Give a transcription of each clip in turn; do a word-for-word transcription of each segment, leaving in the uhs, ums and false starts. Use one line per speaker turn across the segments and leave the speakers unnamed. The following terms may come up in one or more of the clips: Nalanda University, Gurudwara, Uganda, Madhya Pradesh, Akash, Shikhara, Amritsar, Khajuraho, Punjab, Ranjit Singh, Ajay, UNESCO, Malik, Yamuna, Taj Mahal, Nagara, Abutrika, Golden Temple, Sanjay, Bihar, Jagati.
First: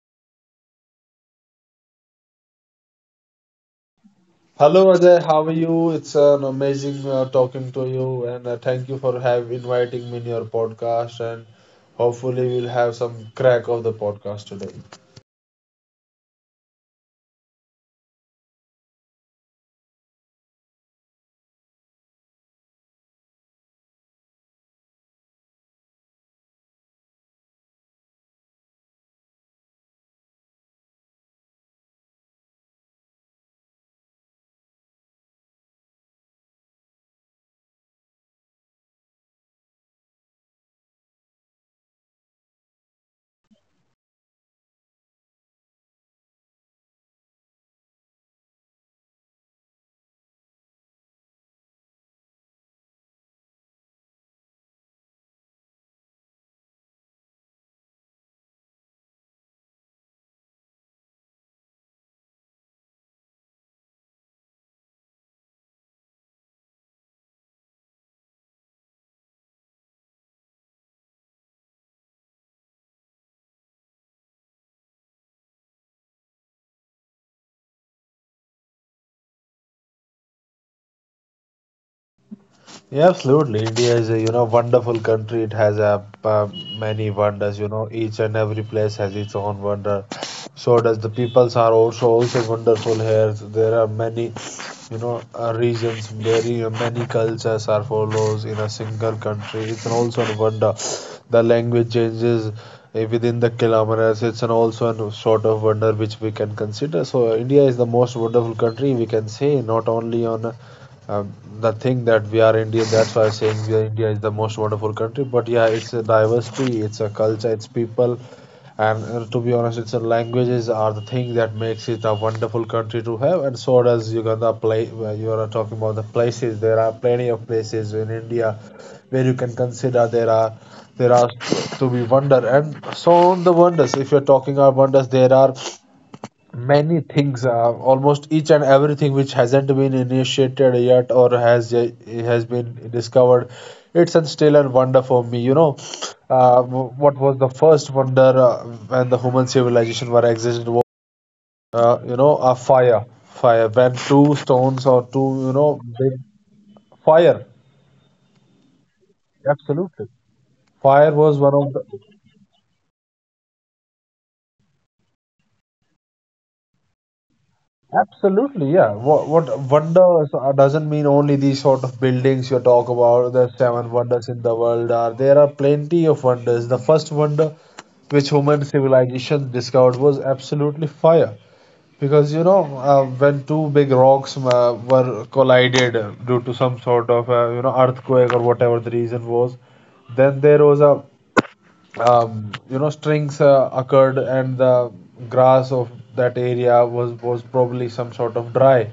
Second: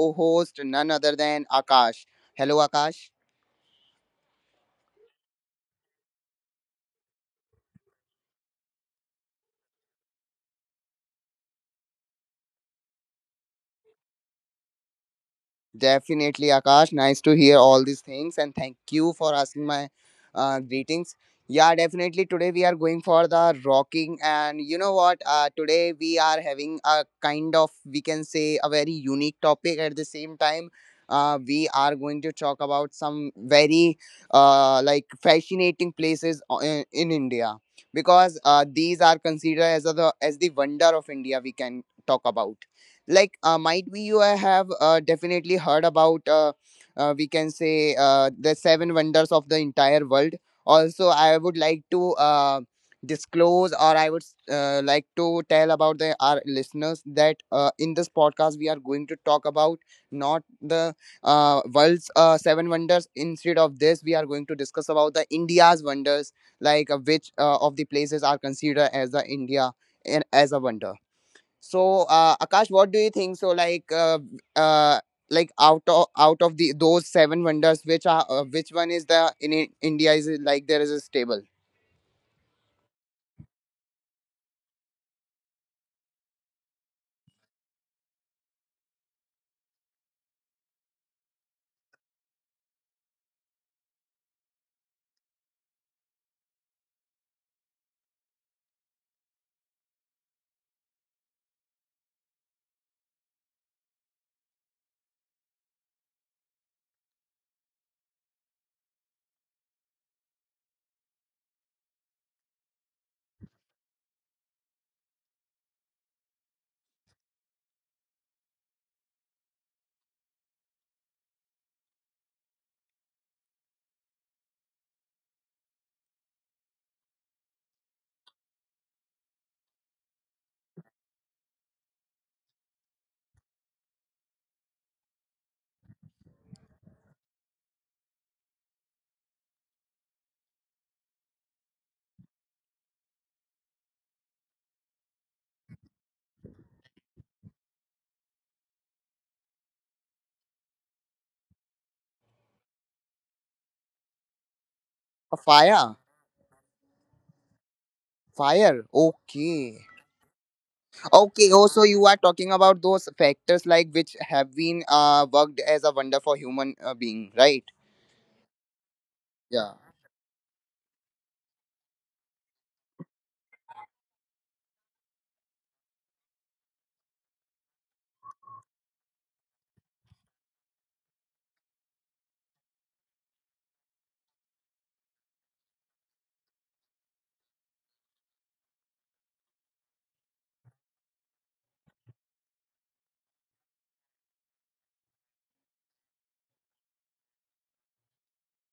co host none other than Akash. Hello, Akash.
Hello Ajay, how are you? It's an amazing uh, talking to you, and uh, thank you for have inviting me in your podcast. And hopefully, we'll have some crack of the podcast today.
Definitely, Akash. Nice to hear all these things, and thank you for asking my uh, greetings. Yeah, definitely. Today we are going for the rocking, and you know what? Uh, today we are having a kind of we can say a very unique topic. At the same time, uh, we are going to talk about some very uh, like fascinating places o- in, in India because uh, these are considered as the as the wonder of India. We can talk about like uh, might be you have uh, definitely heard about uh, uh, we can say uh, the seven wonders of the entire world. Also I would like to uh, disclose, or I would uh, like to tell about the our listeners that uh, in this podcast we are going to talk about not the uh, world's uh, seven wonders. Instead of this, we are going to discuss about the India's wonders, like uh, which uh, of the places are considered as the India and as a wonder. So, uh, Akash, what do you think? So, like, uh, uh, like out of out of the those seven wonders, which are uh, which one is the in I- India? Is it like there is a stable?
Yeah, absolutely. India is a, you know, wonderful country. It has a, uh, many wonders. You know, each and every place has its own wonder. So does the peoples are also also wonderful here. So there are many, you know, uh, regions. Very uh, Many cultures are follows in a single country. It's an also a wonder. The language changes uh, within the kilometers. It's an also a sort of wonder which we can consider. So India is the most wonderful country we can say, not only on. uh, um, the thing that we are Indian. That's why I'm saying we are India is the most wonderful country. But yeah, it's a diversity, it's a culture, it's people, and uh, to be honest, it's a languages are the thing that makes it a wonderful country to have. And so does Uganda. Play uh, you are talking about the places. There are plenty of places in India where you can consider there are there are to be wonder and so on the wonders. If you're talking about wonders, there are. Many things are almost each and everything which hasn't been initiated yet or has uh, has been discovered. It's a still a wonder for me. You know, uh, w- what was the first wonder uh, when the human civilization were existed was uh, you know a fire, fire when two stones or two you
A
know
fire,
big fire.
fire. Okay,
Absolutely, fire was one
okay.
of
Oh,
the
so you are talking about those factors like which have been uh worked as a wonder for human uh, being, right?
absolutely, yeah. What what
Yeah.
wonders uh, doesn't mean only these sort of buildings you talk about. The seven wonders in the world are there are plenty of wonders. The first wonder which human civilization discovered was absolutely fire, because you know uh, when two big rocks uh, were collided due to some sort of uh, you know earthquake or whatever the reason was, then there was a um, you know strings uh, occurred and the grass of that area was was probably some sort of dry,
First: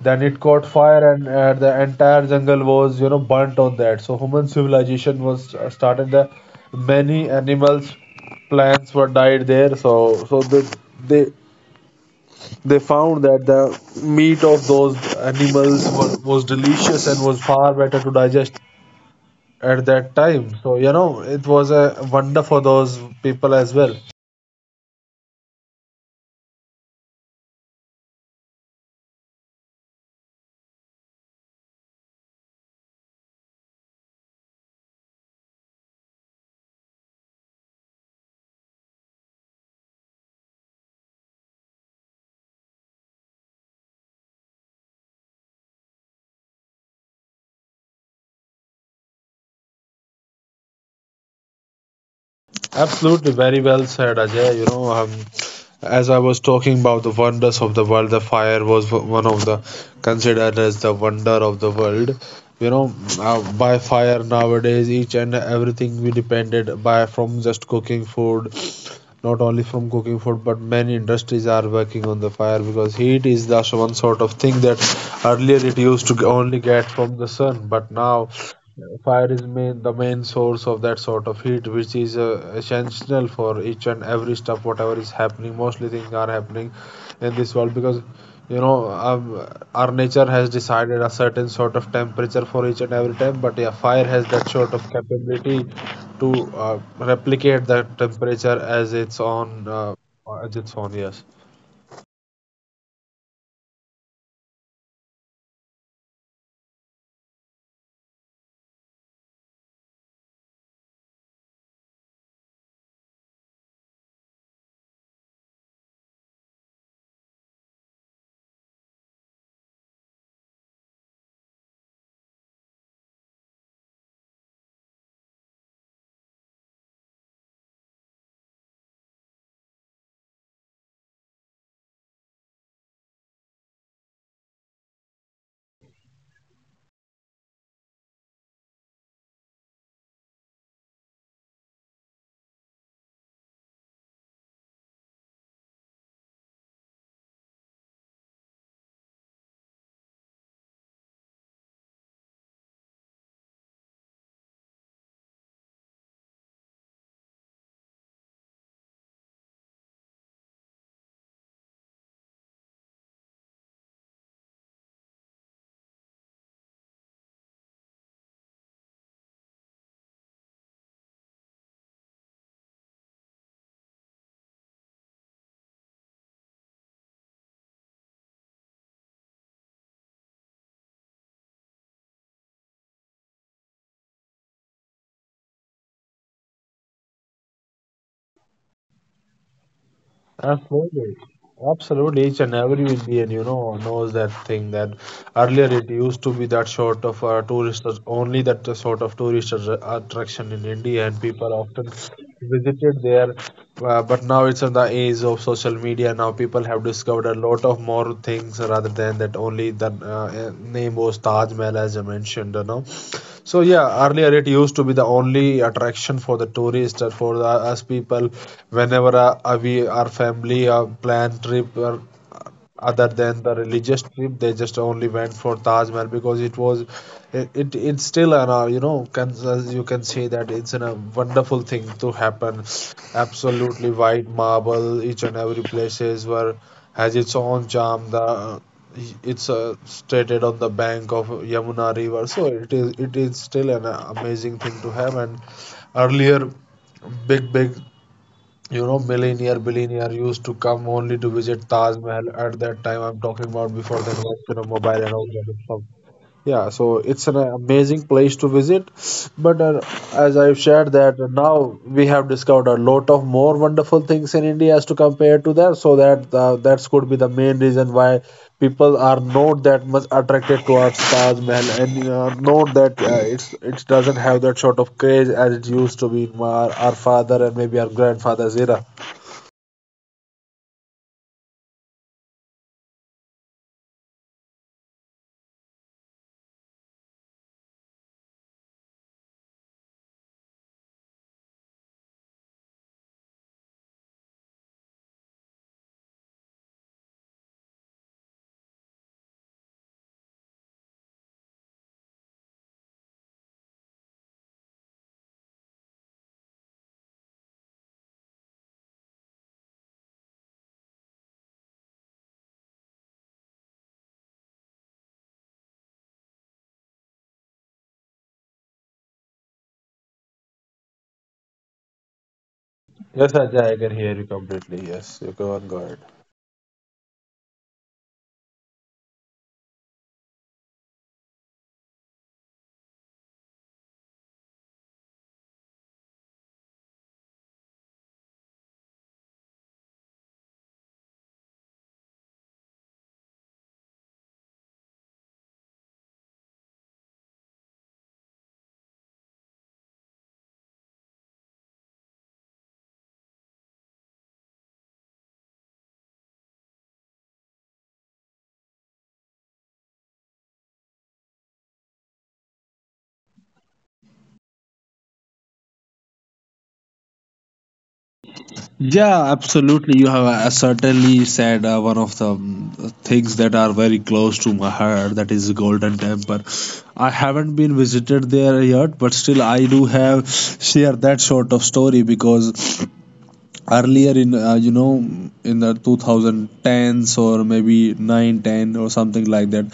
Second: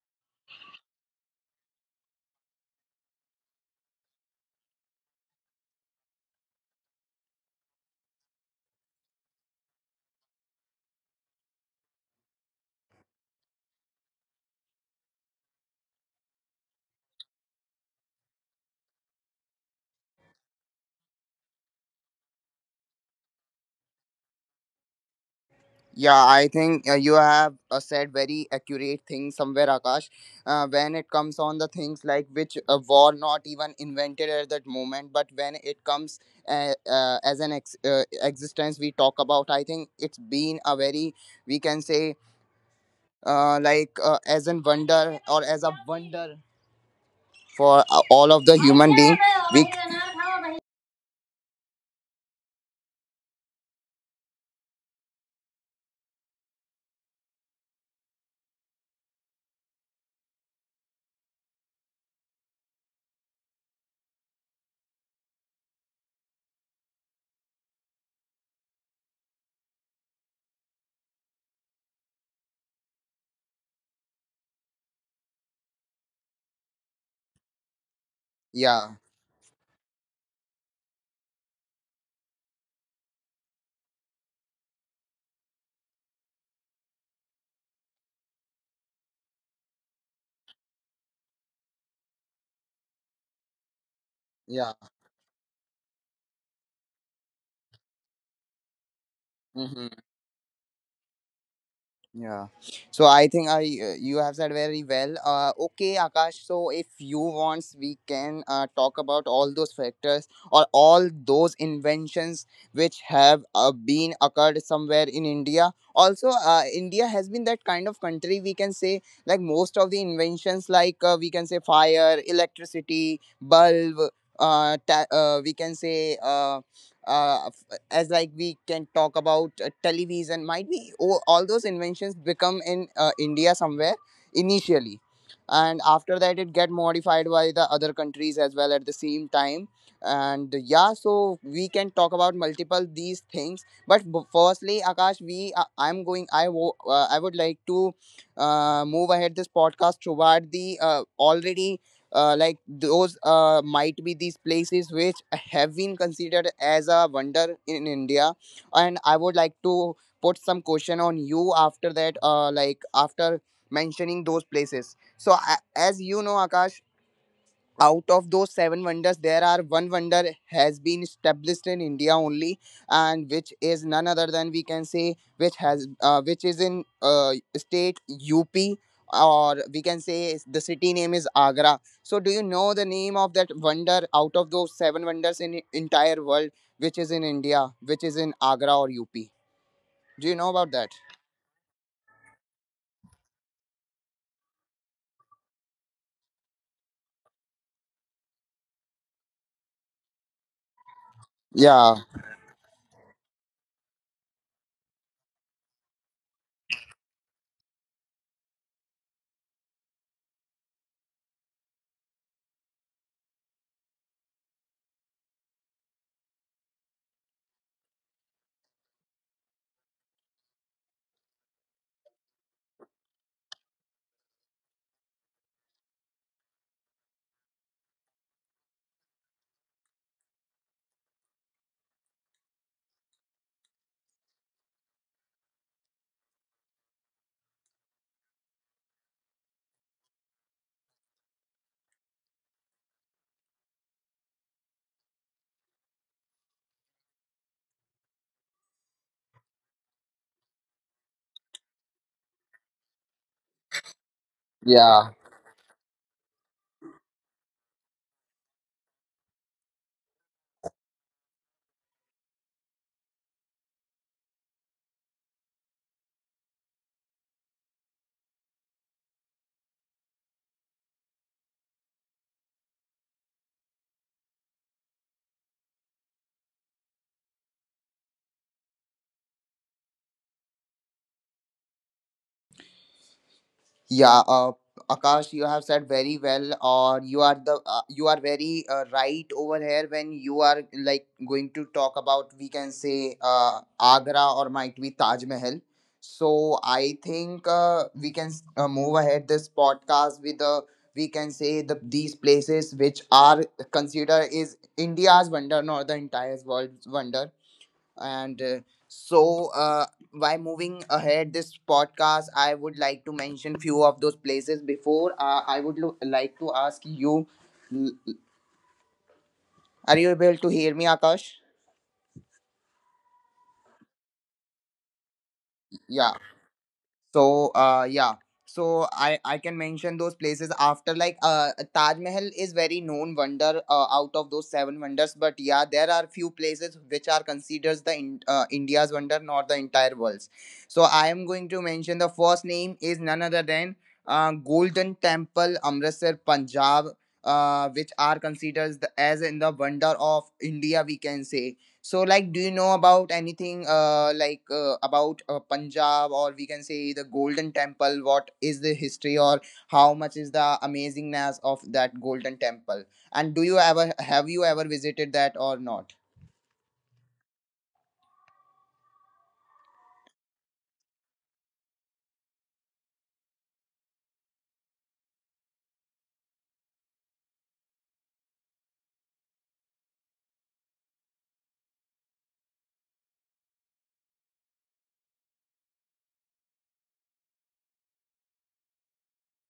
then it caught fire and uh, the entire jungle was you know burnt on that. So human civilization was uh, started there, many animals, plants were died there. So so they they they found that the meat of those animals was, was delicious and was far better to digest at that time. So you know it was a wonder for those people as well.
Yeah, I think uh, you have uh, said very accurate things somewhere, Akash. Uh, when it comes on the things like which uh, were not even invented at that moment, but when it comes uh, uh, as an ex- uh, existence we talk about, I think it's been a very, we can say, uh, like uh, as an wonder or as a wonder for uh, all of the human being. We
Absolutely, very well said, Ajay. You know, um, as I was talking about the wonders of the world, the fire was w- one of the considered as the wonder of the world. You know, uh, by fire nowadays, each and everything we depended by from just cooking food, not only from cooking food, but many industries are working on the fire because heat is the one sort of thing that earlier it used to only get from the sun, but now
yeah,
fire is main, the main source of that sort of heat, which is uh, essential for each and every stuff, whatever is happening. Mostly things are happening in this world because you know um, our nature has decided a certain sort of temperature for each and every time. But yeah, fire has that sort
yeah.
of capability to uh, replicate that temperature as its own, uh,
Mhm.
as its own. Yes.
Yeah. So I think I, uh, you have said very well. Uh, okay, Akash. So if you want, we can uh, talk about all those factors or all those inventions which have uh, been occurred somewhere in India. Also, uh, India has been that kind of country we can say like most of the inventions, like uh, we can say fire, electricity, bulb. Uh, ta- uh, we can say uh, uh, as like we can talk about uh, television, might be. Oh, all those inventions become in uh, India somewhere initially, and after that it get modified by the other countries as well at the same time. And yeah, so we can talk about multiple these things, but b- firstly Akash, we uh, I'm going I wo- uh, I would like to uh, move ahead this podcast toward the uh, already uh, like those uh, might be these places which have been considered as a wonder in India, and I would like to put some question on you after that, uh, like after mentioning those places. So a as you know Akash, out of those seven wonders there are one wonder has been established in India only, and which is none other than we can say which has uh, which is in uh, state UP, or we can say is- the city name is Agra. So do you know the name of that wonder out of those seven wonders in entire world, which is in India, which is in Agra or UP? Do you know about
Absolutely.
that?
Absolutely. Each and every Indian, you know, knows that thing that earlier it used to be that sort of uh, tourist, only that sort of tourist attra- attraction in India, and people often
Yeah,
visited there. Uh, but now it's in the age of social media. Now people have discovered a lot of more things rather than that only that uh, name was Taj Mahal, as I mentioned, you know. So yeah, earlier it used to be the only attraction for the tourists or for the, us people. Whenever uh, uh, we our family uh, plan trip or other than the religious trip they just only went for Taj Mahal because it was it, it it's still an uh, you know can, as you can say that it's an, a wonderful thing to happen. Absolutely white marble, each and every places were has its own charm, the uh, it's uh, stated on the bank of Yamuna river. So it is it is still an uh, amazing thing to have. And earlier, big big you know, millionaire, billionaire used to come only to visit Taj Mahal at that time. I'm talking about before the invention of mobile and all
yeah.
that stuff. Yeah, so it's an amazing place to visit. But uh, as I've shared that now we have discovered a lot of more wonderful things in India as to compare to that. So that uh, that could be the main reason why people are not that much attracted towards Taj Mahal and uh, not that uh, it's it doesn't have that sort of craze as it used to be in our, our father and maybe our grandfather's era.
Yeah, uh, Akash, you have said very well, or you are the uh, you are very uh, right over here when you are like going to talk about we can say uh, Agra or might be Taj Mahal. So I think uh, we can uh, move ahead this podcast with, uh, we can say, the these places which are considered is India's wonder, not the entire world's wonder. And uh, so, uh, by moving ahead this podcast, I would like to mention few of those places. Before, uh, I would lo- like to ask you, are you able to hear me, Akash?
Yes, Ajay, I can hear you completely. Yes, you go on guard.
Yeah, so uh yeah. So I I can mention those places. After like uh Taj Mahal is very known wonder uh, out of those seven wonders, but yeah there are few places which are considered the in, uh, India's wonder, not the entire world's. So I am going to mention the first name is none other than uh, Golden Temple Amritsar Punjab, uh, which are considered the, as in the wonder of India we can say. So, like, do you know about anything uh, like uh, about uh, Punjab, or we can say the Golden Temple? What is the history, or how much is the amazingness of that Golden Temple? And do you ever, have you ever visited that or not?
Yeah, absolutely. You have uh, certainly said uh, one of the um, things that are very close to my heart, that is Golden Temple. I haven't been visited there yet, but still I do have share that sort of story because earlier in uh, you know in the twenty tens or maybe nine ten or something like that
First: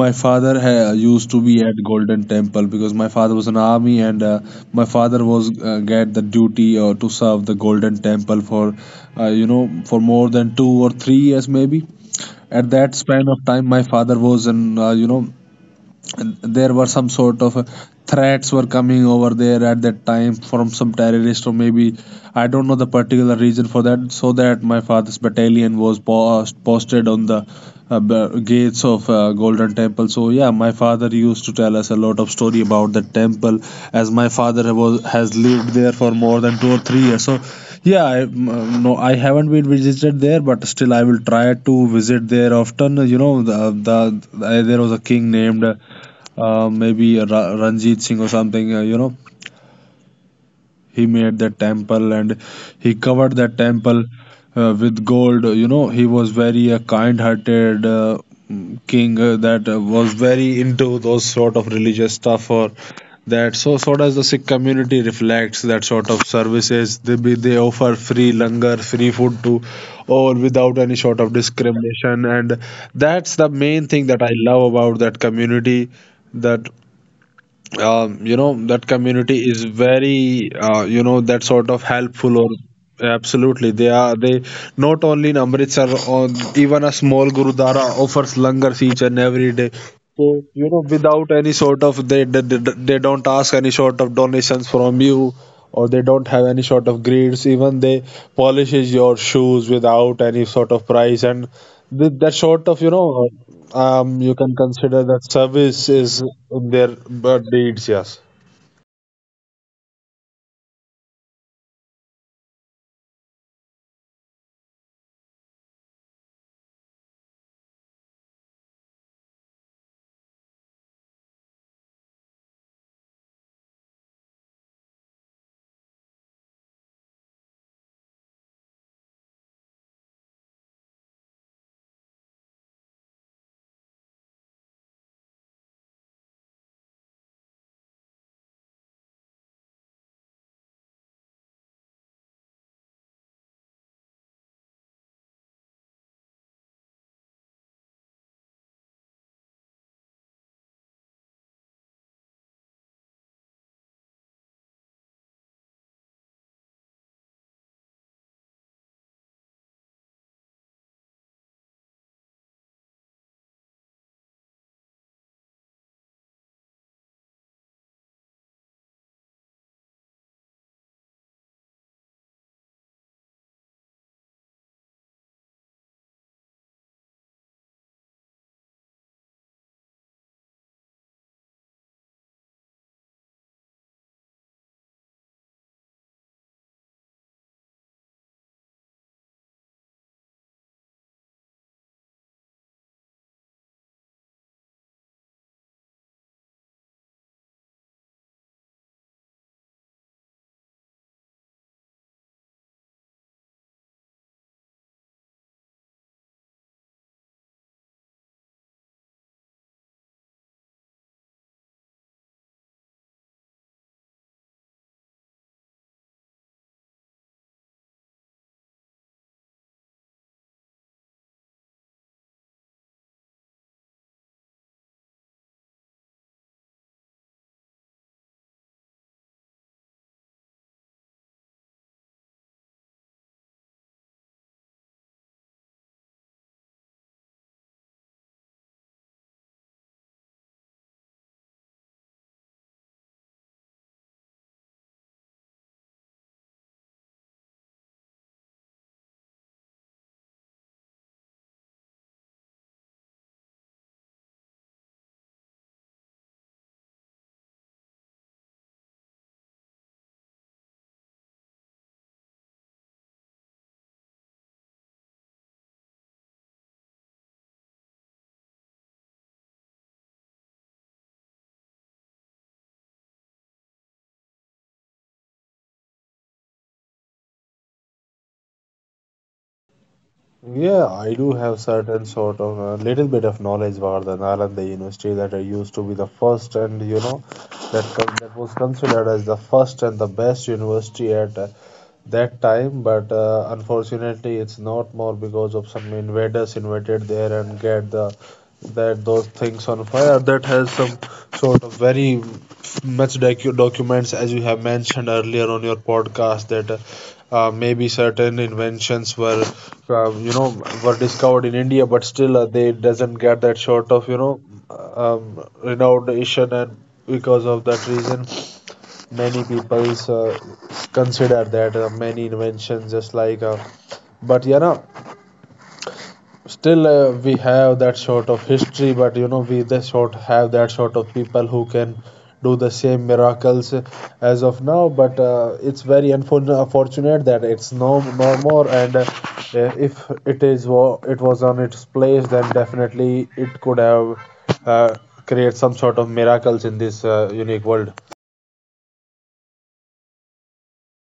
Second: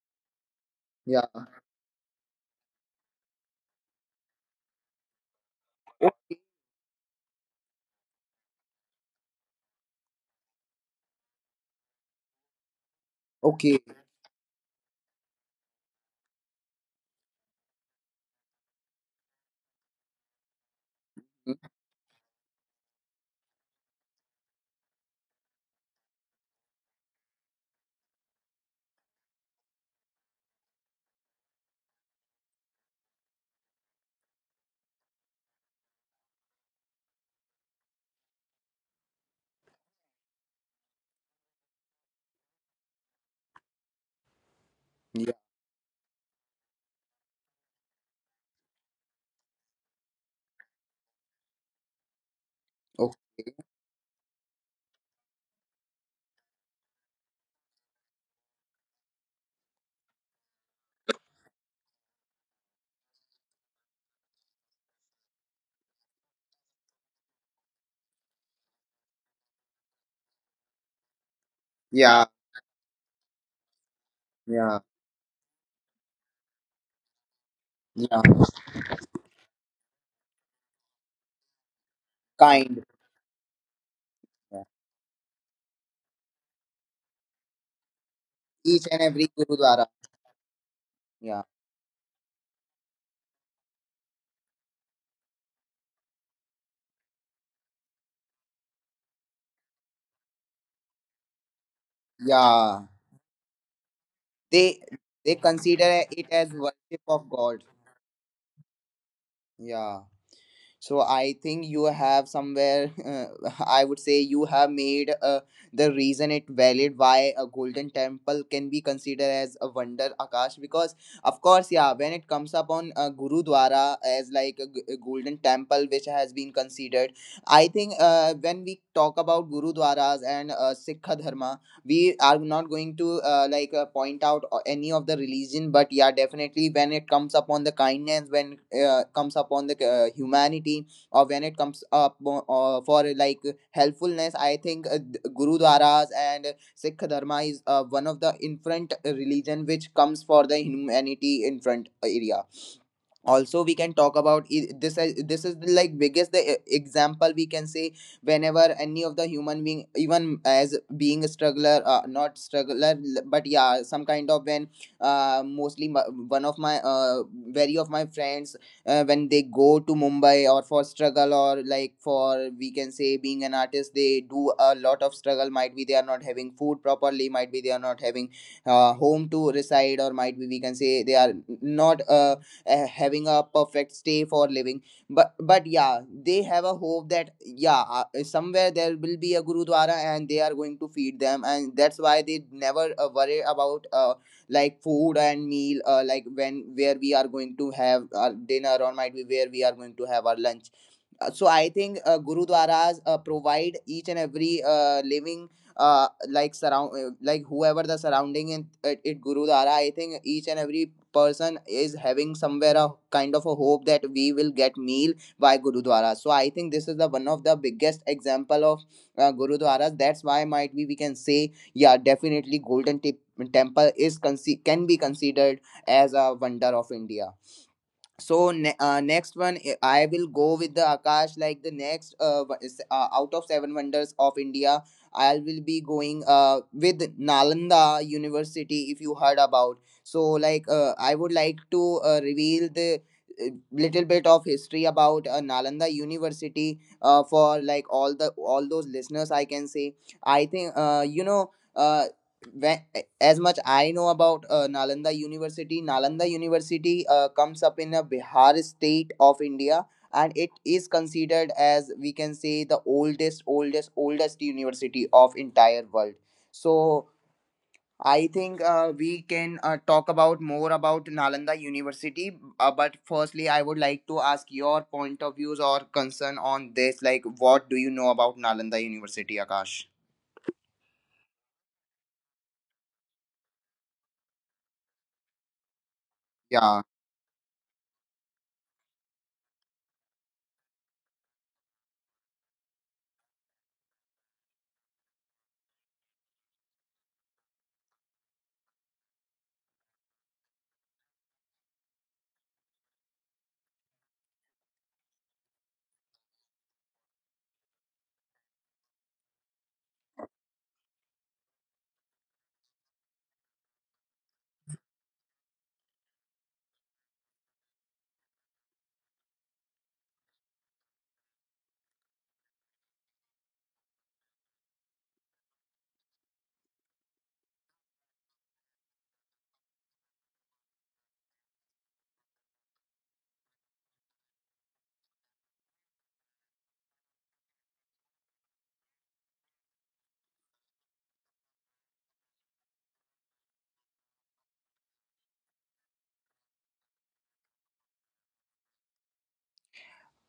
my father ha-
Yeah.
used to be at Golden Temple because my father was an army and uh, my father was uh,
O-
get the duty uh, to serve the Golden Temple for uh, you know for more than two or three years maybe at that span of time
okay.
my father was an uh, you know there were some sort of uh, threats were coming over there at that time from some terrorist or
Mm.
maybe I don't know the particular reason for that, so that my father's battalion was post, posted on the uh, b- gates of uh, Golden Temple. So yeah, my father used to tell us a lot of story about the temple as my father was has lived there for more than two or three years. So yeah, I, mm, no I haven't been visited there but still I will try to visit there often. You know the, the, there was a king
Yeah.
named uh, uh, maybe Ra- Ranjit Singh or something, uh, you know, he made that temple and he covered
Okay.
that temple uh, with gold. You know, he was very uh, kind-hearted, uh, mm, king uh, that uh, was very into those sort of religious stuff or that. So, so does the Sikh community reflects that sort of services. They be, they offer free langar, free food to all without any sort of discrimination,
Yeah.
and that's the main thing that I love
Yeah.
about that community that um,
Yeah.
you know that community is very uh, you know that sort of helpful or
Kind.
absolutely they are they
Yeah.
not only in Amritsar or even a small gurudwara offers langars
Each
each
and
and
every
every day.
Gurudwara.
So you know without any
Yeah.
sort of, they, they they they don't ask any sort of donations from you or they don't have any sort of greeds, even they polishes your shoes without any sort of price. And Th- that sort of, you
Yeah.
know, um, you can
They
consider that
they
service
consider
is
it as
in their
worship
uh,
of God.
deeds, yes.
Yeah. So I think you have somewhere uh, I would say you have made uh, the reason it valid why a Golden Temple can be considered as a wonder, Akash, because of course yeah when it comes upon uh, gurudwara as like a, g- a Golden Temple which has been considered. I think uh, when we talk about gurudwaras and uh, Sikha Dharma, we are not going to uh, like uh, point out o- any of the religion, but yeah definitely when it comes upon the kindness, when uh, comes upon the uh, humanity, or when it comes up o- uh, for uh, like helpfulness, I think uh, th- gurudwaras and Sikh Dharma is uh, one of the in front religion which comes for the humanity in front area. Also we can talk about i- this. As this is like biggest the e- example we can say, whenever any of the human being, even as being a struggler, uh, not struggler l- but yeah some kind of when uh, mostly m- one of my uh, very of my friends, uh, when they go to Mumbai or for struggle, or like for we can say being an artist, they do a lot of struggle, might be they are not having food properly, might be they are not having uh, home to reside, or might be we can say they are not uh, uh, having a perfect stay for living. but but yeah, they have a hope that yeah uh, somewhere there will be a gurudwara and they are going to feed them, and that's why they never uh, worry about uh, like food and meal, uh, like when, where we are going to have our dinner, or might be where we are going to have our lunch. Uh, so I think uh, gurudwaras uh, provide each and every uh, living uh, like surround uh, like whoever the surrounding in it, it gurudwara. I think each and every person is having somewhere a kind of a hope that we will get meal by gurudwara. So I think this is the one of the biggest example of uh, gurudwaras. That's why might be we can say yeah definitely Golden tip Temple is conce- can be considered as a wonder of India. So ne- uh, next one, i I will go with the Akash. Like the next uh, w- is- uh out of seven wonders of India, I will be going uh with Nalanda University, if you heard about. So like uh, I would like to uh, reveal the uh, little bit of history about uh, Nalanda University uh, for like all the all those listeners I can say. I think uh, you know uh, when, as much I know about uh, Nalanda University, Nalanda University uh, comes up in a Bihar state of India, and it is considered as we can say the oldest, oldest, oldest university of entire world. So I think uh, we can uh, talk about more about Nalanda University. Uh, but firstly, I would like to ask your point of views or concern on this. Like, what do you know about Nalanda University, Akash?
Yeah, I do have certain sort of a little bit of knowledge about the Nalanda University, that I used to be the first and you know
Yeah,
that con- that was considered as the first and the best university at uh, that time. But uh, unfortunately, it's not more because of some invaders invaded there and get the that those things on fire. That has some sort of very much docu- documents as you have mentioned earlier on your podcast that. Uh, uh, maybe certain inventions were uh, you know were discovered in India, but still uh, they doesn't get that sort of you know um, renownation, and because of that reason, many people uh, consider that uh, many inventions just like. Uh, but you know, still uh, we have that sort of history but you know we the sort have that sort of people who can do the same miracles as of now but uh, it's very unfor- unfortunate that it's no no more and uh, if it is wa- it was on its place then definitely it could have uh, create some sort of miracles in this uh, unique world.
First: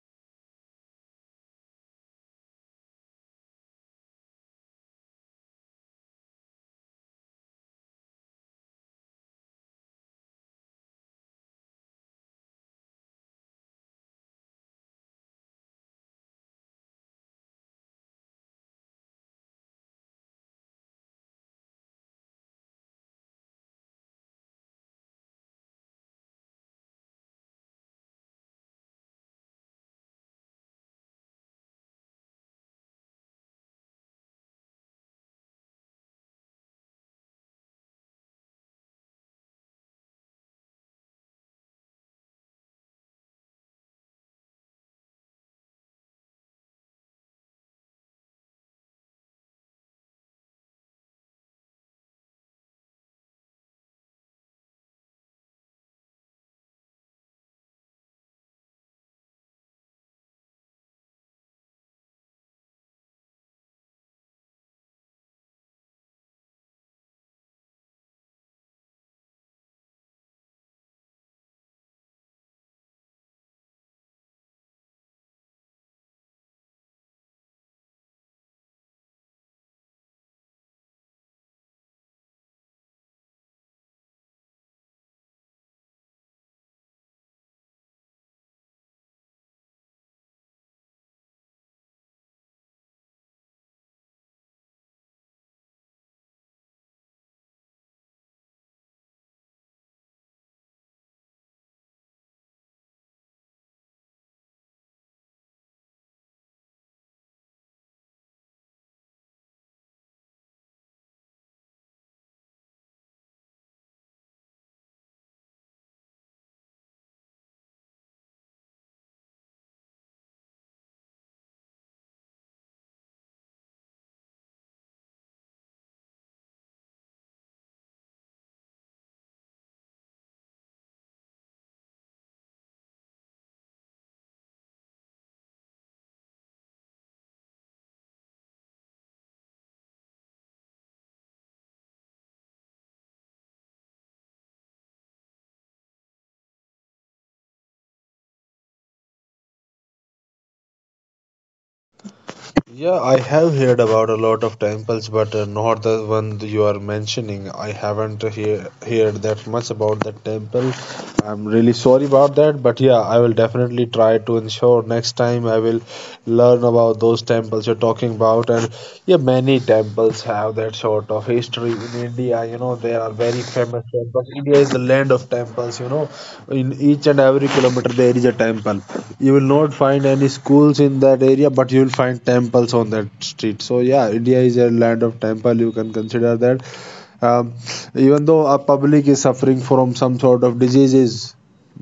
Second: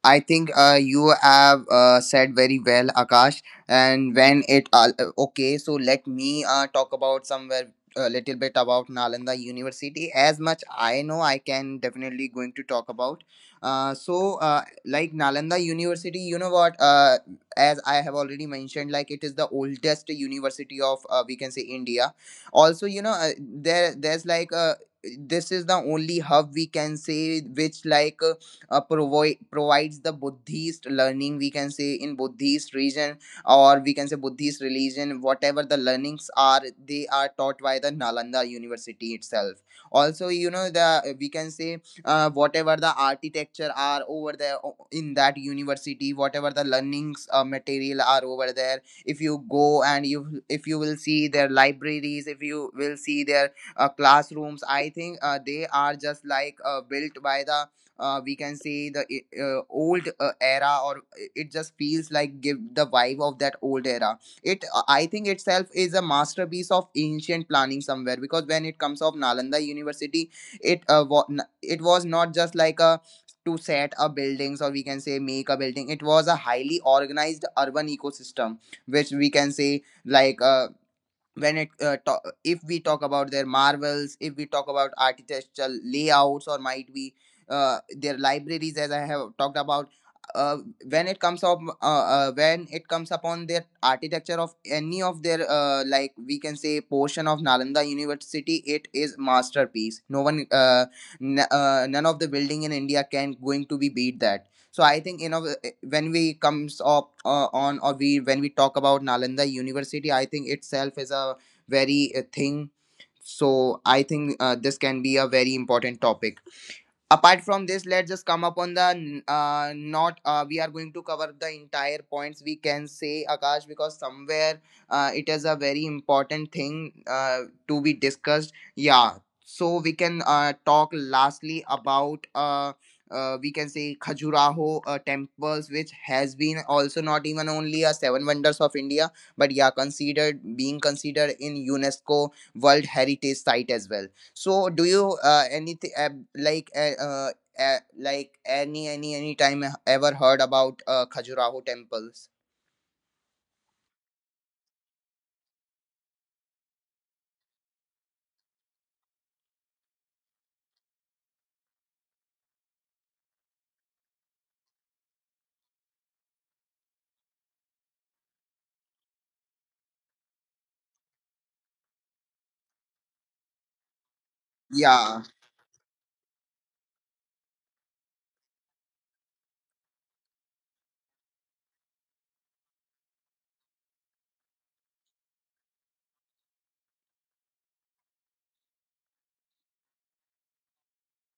I think uh, you have uh, said very well, Akash. And when it uh, okay, so let me uh, talk about somewhere a little bit about Nalanda University. As much I know, I can definitely going to talk about. Uh, so uh, like Nalanda University, you know what? Uh, as I have already mentioned, like it is the oldest university of uh, we can say India. Also, you know uh, there there's like uh, this is the only hub we can say which like uh, uh, provi- provides the Buddhist learning, we can say, in Buddhist region, or we can say Buddhist religion, whatever the learnings are, they are taught by the Nalanda University itself. Also, you know the, we can say, uh, whatever the architecture are over there, o- in that university, whatever the learnings uh, material are over there. If you go and you, if you will see their libraries, if you will see their uh, classrooms, I think uh, they are just like uh, built by the uh, we can say, the uh, old uh, era, or uh, it just feels like give the vibe of that old era. It uh, I think itself is a masterpiece of ancient planning somewhere, because when it comes of Nalanda University, it uh, wa- n- it was not just like a, to set a buildings, or we can say make a building. It was a highly organized urban ecosystem which we can say, like uh, when it uh, ta- if we talk about their marvels, if we talk about architectural layouts, or might be uh, their libraries, as I have talked about. uh, when it comes up uh, uh, when it comes upon their architecture of any of their uh, like we can say portion of Nalanda University, it is masterpiece. No one uh, n- uh, none of the building in India can going to be beat that. So I think, you know when we comes up uh, on, or we, when we talk about Nalanda University, I think itself is a very uh, thing. So I think uh, this can be a very important topic. Apart from this, let's just come up on the uh, not uh, we are going to cover the entire points, we can say, Akash, because somewhere uh, it is a very important thing uh, to be discussed. Yeah. So we can uh, talk lastly about uh, uh, we can say Khajuraho uh, temples, which has been also not even only a seven wonders of India, but yeah, considered, being considered in UNESCO World Heritage Site as well. So do you uh, anything uh, like uh, uh, uh, like any any any time ever heard about uh, Khajuraho temples?
Yeah, I have heard about a lot of temples, but uh, not the one you are mentioning. I haven't hear, heard that much about the temple. I'm really sorry about that, but yeah, I will definitely try to ensure next time I will learn about those temples you're talking about. And yeah, many temples have that sort of history in India. You know, there are very famous temples. India is the land of
Yeah,
temples, you know. In each and every kilometer, there is a temple. You will not find any schools in that area, but you will find temples on that street. So yeah, India is a land of temple. You can consider that. Um, even though our public is suffering from some sort of diseases,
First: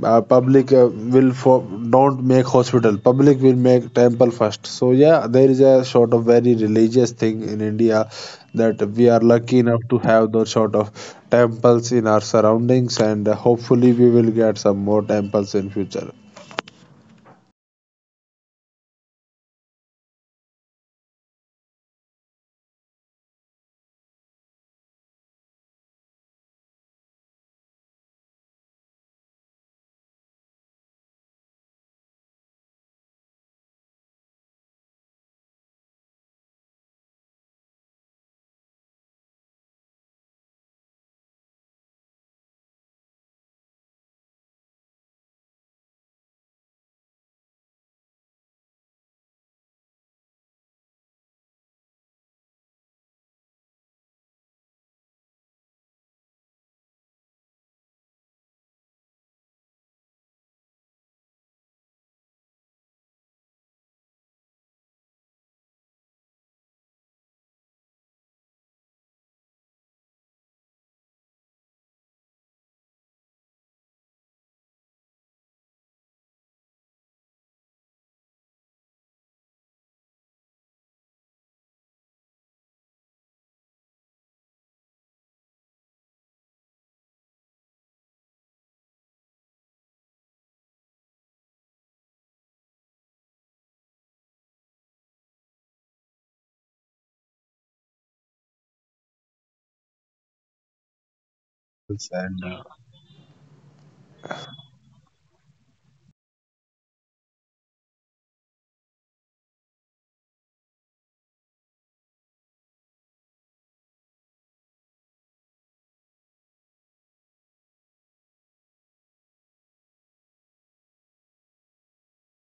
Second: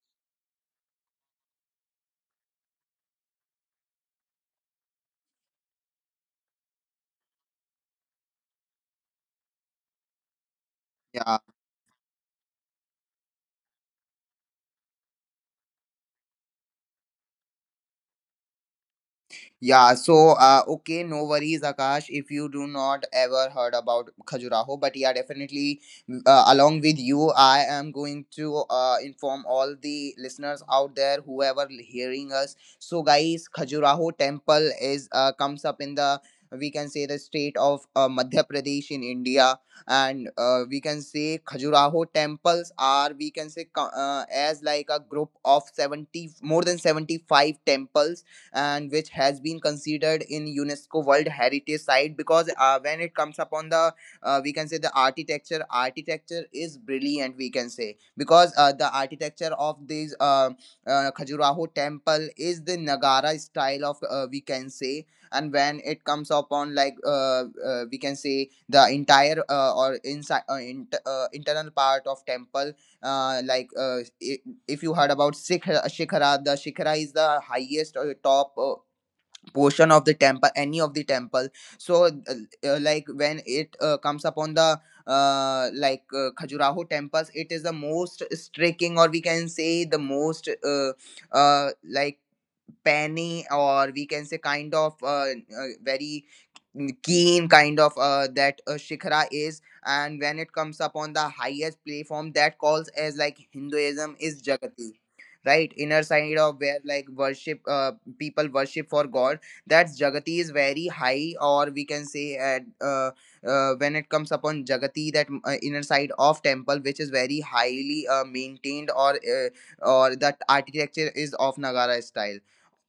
uh, public uh, will for, don't make hospital. Public will make temple first. So yeah, there is a sort of very religious thing in India that we are lucky enough to have those sort of
yeah.
temples in our surroundings, and uh, hopefully we will get some more temples in future.
Yeah, so uh, okay, no worries, Akash. If you do not ever heard about Khajuraho, but yeah, definitely, mm, uh, along with you, I am going to uh, inform all the listeners out there, whoever hearing us. So guys, Khajuraho temple is uh, comes up in the, we can say, the state of uh, Madhya Pradesh in India. And uh, we can say Khajuraho temples are, we can say, co- uh, as like a group of seventy, more than seventy five temples, and which has been considered in UNESCO World Heritage Site, because uh, when it comes upon the uh, we can say, the architecture architecture is brilliant, we can say, because uh, the architecture of this uh, uh, Khajuraho temple is the Nagara style of uh, we can say. And when it comes upon like uh, uh, we can say, the entire uh, or inside uh, int- uh, internal part of temple uh, like uh, i- if you heard about Shikhara. Shikhara, the Shikhara is the highest or top uh, portion of the temple, any of the temple. So uh, uh, like when it uh, comes upon the uh, like uh, Khajuraho temples, it is the most striking, or we can say the most uh, uh, like penny, or we can say kind of uh, uh, very keen kind of uh, that uh, Shikhara is. And when it comes upon the highest platform, that calls as like Hinduism is Jagati, right, inner side of where like worship uh, people worship for God, that's Jagati, is very high, or we can say at uh, uh, when it comes upon Jagati, that uh, inner side of temple, which is very highly uh, maintained, or uh, or that architecture is of Nagara style.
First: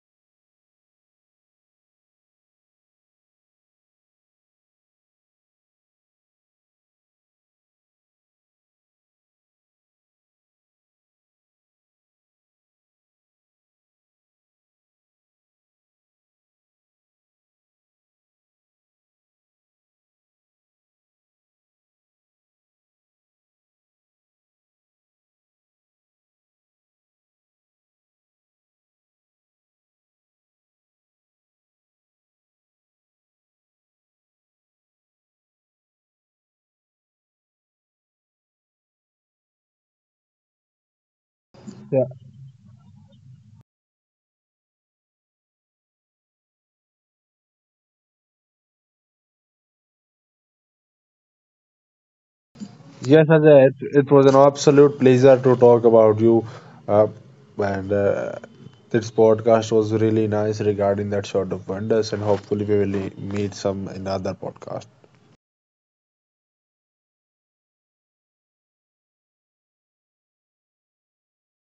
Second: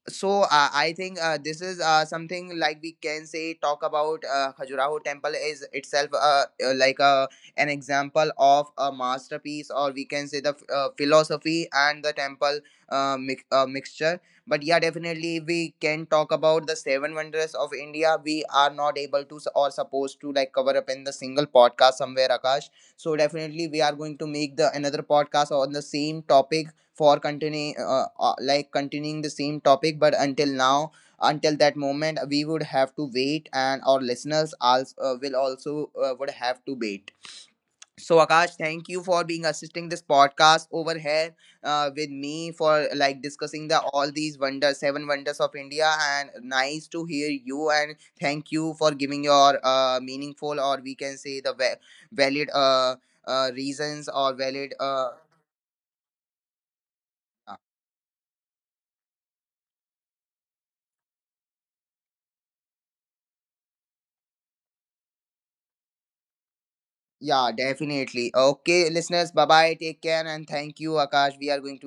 So uh, I think uh, this is uh, something, like we can say, talk about uh, Khajuraho temple is itself uh, uh, like a, an example of a masterpiece, or we can say the uh, philosophy and the temple uh, mi- uh, mixture. But yeah, definitely we can talk about the seven wonders of India. We are not able to s- or supposed to like cover up in the single podcast somewhere, Akash. So definitely we are going to make the another podcast on the same topic, for continuing uh, uh, like continuing the same topic, but until now, until that moment, we would have to wait, and our listeners also uh, will also uh, would have to wait. So Akash, thank you for being assisting this podcast over here uh, with me, for like discussing the all these wonders, seven wonders of India, and nice to hear you, and thank you for giving your uh, meaningful, or we can say the va- valid uh,
Yes,
uh,
Sanjay, it,
reasons,
it
or
was an
valid
absolute
uh,
pleasure to talk about you. Uh, and uh, this podcast was really nice regarding that sort of wonders, and hopefully, we will meet some in other podcast.
yeah, definitely. Okay, listeners, bye bye. Take care, and thank you, Akash. We are going to meet.